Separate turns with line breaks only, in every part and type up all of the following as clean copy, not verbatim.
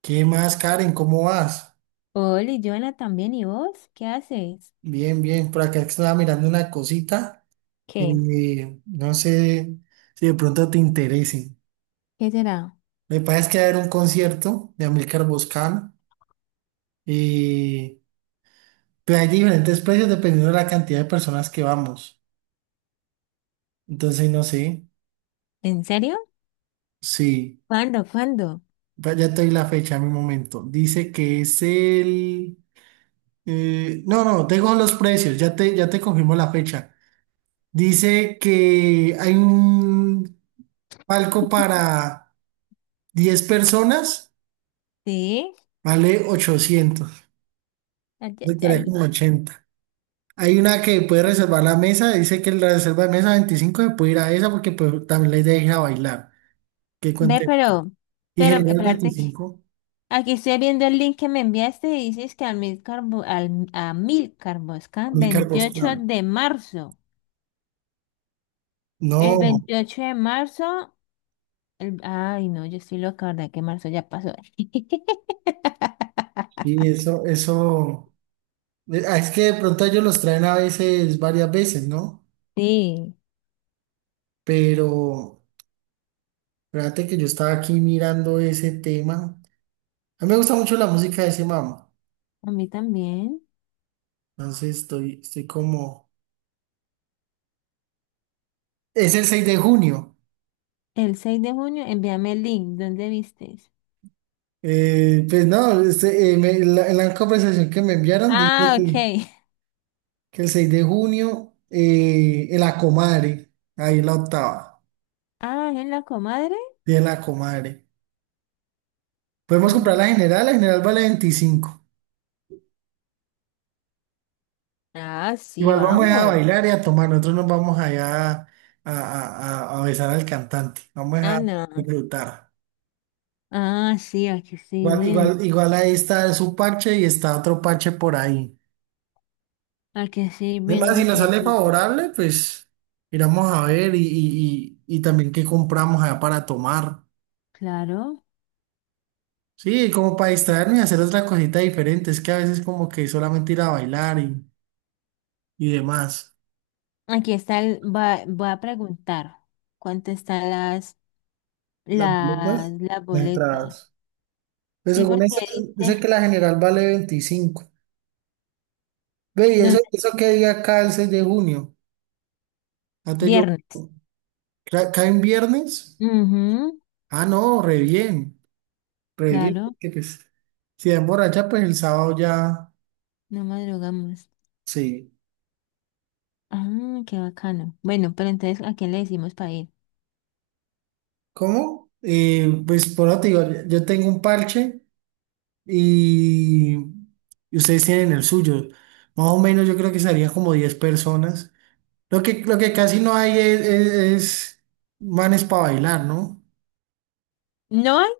¿Qué más, Karen? ¿Cómo vas?
Hola, y Joana también, ¿y vos? ¿Qué haces?
Bien, bien. Por acá estaba mirando una cosita.
¿Qué?
No sé si de pronto te interese.
¿Qué será?
Me parece que va a haber un concierto de Amilcar Boscan. eh, pero hay diferentes precios dependiendo de la cantidad de personas que vamos. Entonces, no sé.
¿En serio?
Sí,
¿Cuándo? ¿Cuándo?
ya te doy la fecha en mi momento. Dice que es el... No, no, tengo los precios. Ya te confirmo la fecha. Dice que hay un palco para 10 personas
Sí.
vale 800.
Ay, ay,
Eso quedaría
ay.
como 80. Hay una que puede reservar la mesa, dice que la reserva de mesa 25 se puede ir a esa porque pues, también la idea es ir a bailar. Que
Ve,
cuente. Y
pero,
general
espérate.
25.
Aquí estoy viendo el link que me enviaste y dices que al Milcar, Bo- al, a Milcar Bosca,
Amílcar
28
Boscán.
de marzo. El
No,
28 de marzo. El- ay, no, yo estoy loca, ¿verdad? Que marzo ya pasó.
sí, eso, eso. Es que de pronto ellos los traen a veces, varias veces, ¿no?
Sí.
Pero, fíjate que yo estaba aquí mirando ese tema. A mí me gusta mucho la música de ese mamá.
A mí también.
Entonces estoy como... Es el 6 de junio.
El 6 de junio, envíame el link. ¿Dónde viste?
Pues no, en la conversación que me enviaron dice
Ah, ok.
que el 6 de junio, en la Comare, ahí en la octava,
Ah, ¿es la comadre?
y en la Comare. Podemos comprar
Mm.
la general vale 25.
Ah, sí,
Igual vamos a
vamos.
bailar y a tomar, nosotros nos vamos allá a besar al cantante, vamos
Ah,
a
no.
disfrutar.
Ah, sí, aquí estoy viendo.
Igual ahí está su parche y está otro parche por ahí.
Aquí estoy
Además, si
viendo
nos
qué
sale
dice.
favorable, pues miramos a ver y también qué compramos allá para tomar.
Claro.
Sí, como para distraerme y hacer otra cosita diferente. Es que a veces como que solamente ir a bailar y demás.
Aquí está el, va, voy a preguntar cuánto están las,
Las boletas,
las, las
las
boletas.
entradas. Pues
Sí,
según
porque
ese, dice
dice,
que la general vale veinticinco. Ve, ¿y eso,
¿dónde?
eso qué día cae el 6 de junio? Antes yo,
Viernes.
cae en viernes?
Ujú,
Ah, no, re bien,
claro,
porque pues si es borracha, pues el sábado ya,
no madrugamos.
sí.
Ah, qué bacano. Bueno, pero entonces, ¿a quién le decimos para ir?
¿Cómo? Pues por ahora te digo, yo tengo un parche y, y ustedes tienen el suyo. Más o menos yo creo que serían como 10 personas. Lo que casi no hay es manes para bailar, ¿no?
¿No hay?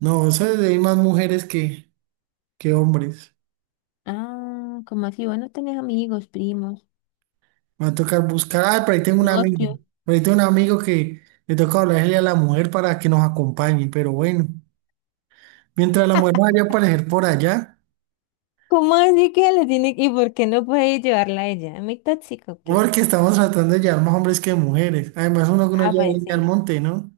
No, hay más mujeres que hombres.
Ah, como así? Bueno, tenés amigos, primos.
Me va a tocar buscar. Ah, por ahí tengo un
No,
amigo.
yo-
Por ahí tengo un amigo que le toca hablarle a la mujer para que nos acompañe. Pero bueno, mientras la mujer vaya a aparecer por allá.
¿Cómo así que le tiene que- y por qué no puede llevarla a ella? ¿Muy tóxico o qué?
Porque estamos tratando de llevar más hombres que mujeres. Además, uno que uno
Ah,
lleva
pues
leña al
sí.
monte, ¿no?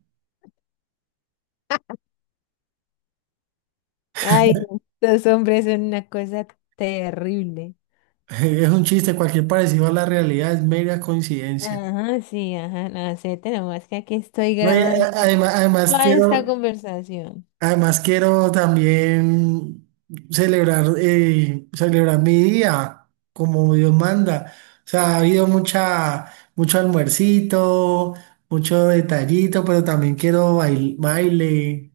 Ay, no, los hombres son una cosa terrible.
Es un chiste, cualquier parecido a la realidad es mera coincidencia.
Ajá, sí, ajá, no acepta nomás que aquí estoy
No,
grabando toda esta conversación.
además quiero también celebrar, celebrar mi día como Dios manda. O sea, ha habido mucho almuercito, mucho detallito, pero también quiero baile.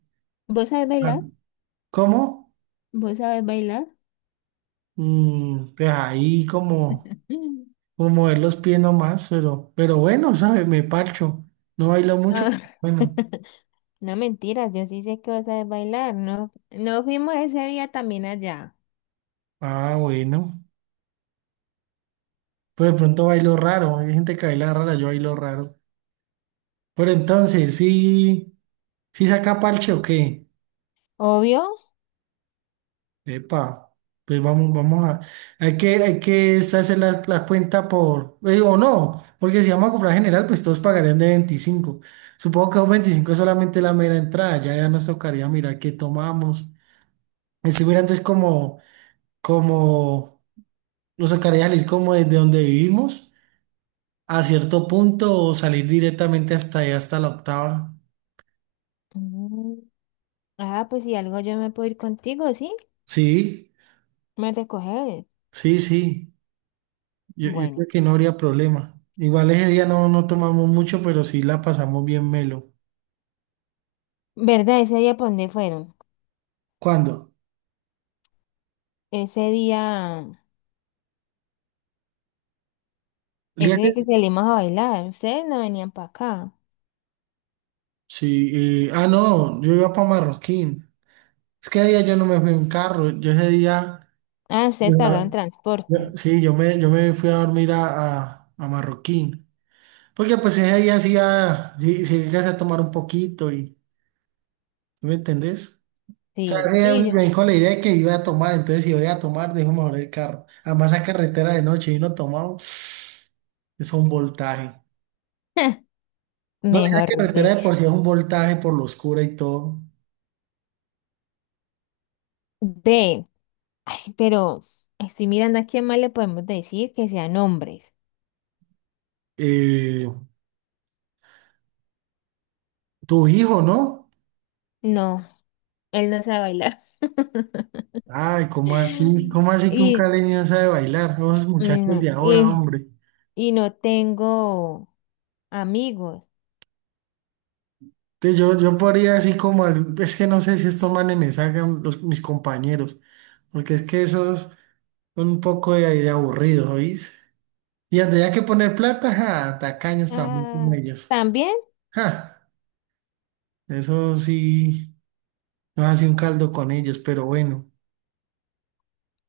¿Vos sabés
Ah,
bailar?
¿cómo?
¿Vos sabés bailar?
Mm, pues ahí como,
Mm.
o mover los pies nomás, pero bueno, ¿sabes? Me parcho. No bailo mucho.
Ah,
Bueno,
no mentiras, yo sí sé que vos sabés bailar, ¿no? ¿No fuimos ese día también allá?
ah, bueno. Pero de pronto bailo raro. Hay gente que baila rara, yo bailo raro. Pero entonces, sí, ¿sí saca parche o qué?
Obvio.
Epa, pues vamos, vamos a. Hay que hacer la cuenta por. O no, porque si vamos a comprar general, pues todos pagarían de veinticinco. Supongo que un 25 es solamente la mera entrada. Ya, ya nos tocaría mirar qué tomamos. Estuviera antes como, como, nos tocaría salir como desde donde vivimos a cierto punto o salir directamente hasta allá, hasta la octava.
Mm. Ah, pues si algo yo me puedo ir contigo, ¿sí?
Sí,
Me recoges.
sí. Yo
Bueno,
creo que no habría problema. Igual ese día no, no tomamos mucho, pero sí la pasamos bien melo.
¿verdad? Ese día, ¿para dónde fueron?
¿Cuándo?
Ese día,
¿El día
ese día que
que-
salimos a bailar, ustedes no venían para acá.
Sí, no, yo iba para Marroquín. Es que ese día yo no me fui en carro. Yo ese día,
Ah, ustedes
ah,
pagaron transporte.
sí, yo me fui a dormir a Marroquín. Porque pues ese día sí, sí, sí alcancé a tomar un poquito y. ¿Me entendés? O sea,
Sí, sí,
ese
yo.
me dijo la idea de que iba a tomar, entonces si voy a tomar, dejo mejor el carro. Además, esa carretera de noche y no tomamos, es un voltaje. No, esa
Mejor
carretera de
dicho.
por sí es un voltaje por lo oscura y todo.
Ve, ay, pero estoy mirando a quién más le podemos decir que sean hombres.
Eh, tu hijo, ¿no?
No, él no sabe bailar.
Ay, ¿cómo así? ¿Cómo así que un
Y,
caleño no sabe bailar? No, esos muchachos de
no,
ahora,
y,
hombre.
y no tengo amigos.
Pues yo podría así como, es que no sé si estos manes me sacan los, mis compañeros, porque es que esos son un poco de aburridos, ¿oís? Y tendría que poner plata, ja, tacaños también como
Ah,
ellos.
¿también?
Ja, eso sí, nos hace un caldo con ellos, pero bueno.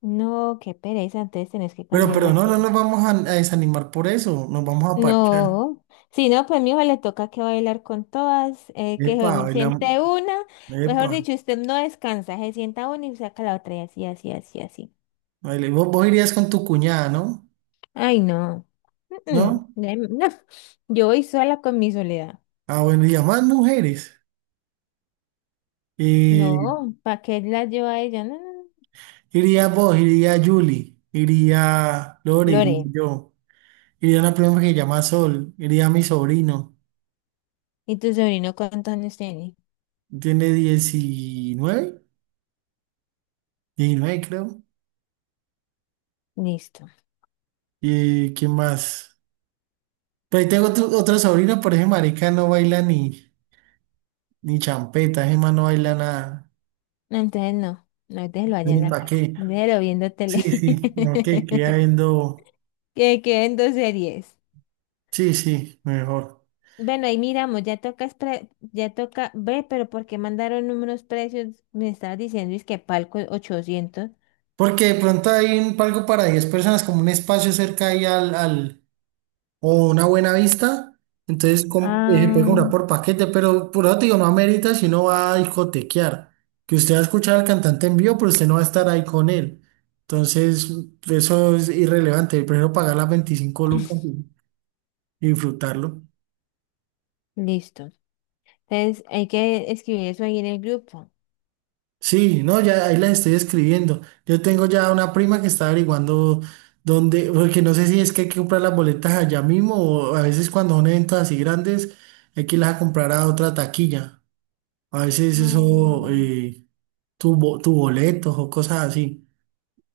No, qué pereza, entonces tenés que cambiar de
Pero no, no
amigos.
nos vamos a desanimar por eso, nos vamos a parchar.
No, si no, pues mi hijo le toca que bailar con todas, que
Epa,
se
baila,
siente una,
epa,
mejor dicho, usted no descansa, se sienta una y saca la otra y así, así, así, así.
baila. Vos irías con tu cuñada, ¿no?
Ay, no, mm,
¿No?
mm, ay, no, yo voy sola con mi soledad.
Ah, bueno, y a más mujeres. Eh,
No, ¿para qué la llevo a ella? No, no, no.
iría vos, iría Julie, iría Lore, iría
Lore,
yo, iría una prima que se llama Sol, iría mi sobrino,
¿y tu sobrino cuántos años tiene?
tiene 19, 19 creo.
Listo.
¿Y quién más? Pero ahí tengo otro sobrino, por ejemplo, marica no baila ni, ni champeta. Ese Gemma no baila nada.
No, entonces no, no déjelo
Yo
allá en
ni
la
para
casa,
qué.
déjelo viendo tele.
Sí, sí, ok, queda viendo.
Que queden dos series.
Sí, sí, mejor.
Bueno, ahí miramos, ya toca, espre- ya toca ve, pero ¿por qué mandaron números precios? Me estabas diciendo, ¿es que palco 800?
Porque de pronto hay un, algo para 10 personas, como un espacio cerca ahí al, o una buena vista, entonces se puede
Ah,
comprar por paquete, pero por eso te digo, no amerita si no va a discotequear, que usted va a escuchar al cantante en vivo, pero usted no va a estar ahí con él. Entonces, eso es irrelevante, prefiero pagar las 25 lucas y disfrutarlo.
listo. Entonces, hay que escribir eso ahí en el grupo.
Sí, no, ya ahí las estoy escribiendo. Yo tengo ya una prima que está averiguando dónde, porque no sé si es que hay que comprar las boletas allá mismo o a veces cuando son eventos así grandes hay que irlas a comprar a otra taquilla. A veces eso,
Mm.
tu boletos o cosas así.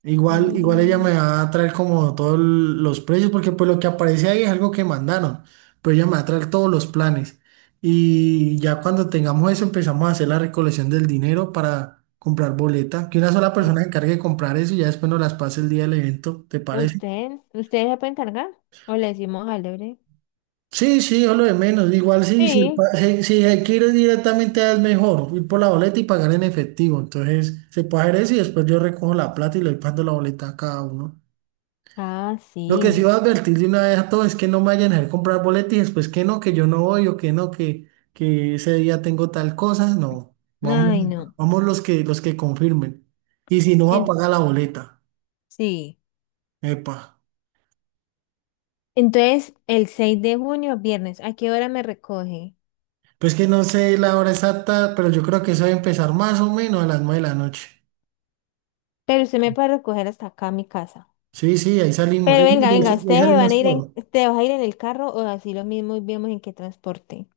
Igual ella me
Mm.
va a traer como todos los precios, porque pues lo que aparece ahí es algo que mandaron, pero ella me va a traer todos los planes. Y ya cuando tengamos eso empezamos a hacer la recolección del dinero para comprar boleta, que una sola persona
eh,
se encargue de comprar eso y ya después nos las pase el día del evento, ¿te parece?
¿Usted? ¿Usted se puede encargar? ¿O le decimos al Lebre?
Sí, sí, o lo de menos. Igual sí, si,
Sí.
si se directamente es mejor ir por la boleta y pagar en efectivo. Entonces se puede hacer eso y después yo recojo la plata y le voy pagando la boleta a cada uno.
Ah,
Lo que sí
sí.
voy a advertir de una vez a todos es que no me vayan a dejar comprar boleta y después que no, que yo no voy o que no, que ese día tengo tal cosa. No, vamos,
Ay, no.
vamos los que confirmen. Y si no, va a
En-
pagar la boleta.
sí.
Epa.
Entonces, el 6 de junio, viernes, ¿a qué hora me recoge?
Pues que no sé la hora exacta, pero yo creo que eso debe empezar más o menos a las 9 de la noche.
Pero usted me puede recoger hasta acá a mi casa.
Sí, sí, ahí salimos,
Pero venga, venga,
ahí
ustedes se van a
salimos
ir en,
todo.
ustedes vas a ir en el carro o así lo mismo y vemos en qué transporte.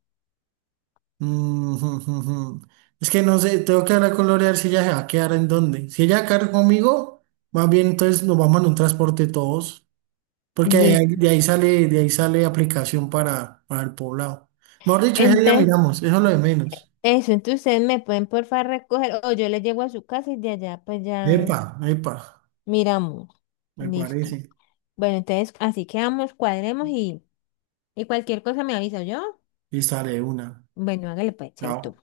Mm, jum, jum, jum. Es que no sé, tengo que hablar con Lore a ver si ella se va a quedar en dónde. Si ella va a quedar conmigo, más bien entonces nos vamos en un transporte todos, porque
Listo.
de ahí sale aplicación para el poblado. Mejor dicho, ese día
Entonces,
miramos, eso es lo de menos.
eso, entonces ustedes me pueden por favor recoger o yo les llego a su casa y de allá pues ya
Epa,
miramos.
me
Listo.
parece.
Bueno, entonces así quedamos, cuadremos y cualquier cosa me avisa yo.
Y sale una.
Bueno, hágale pues, chaito.
Chao.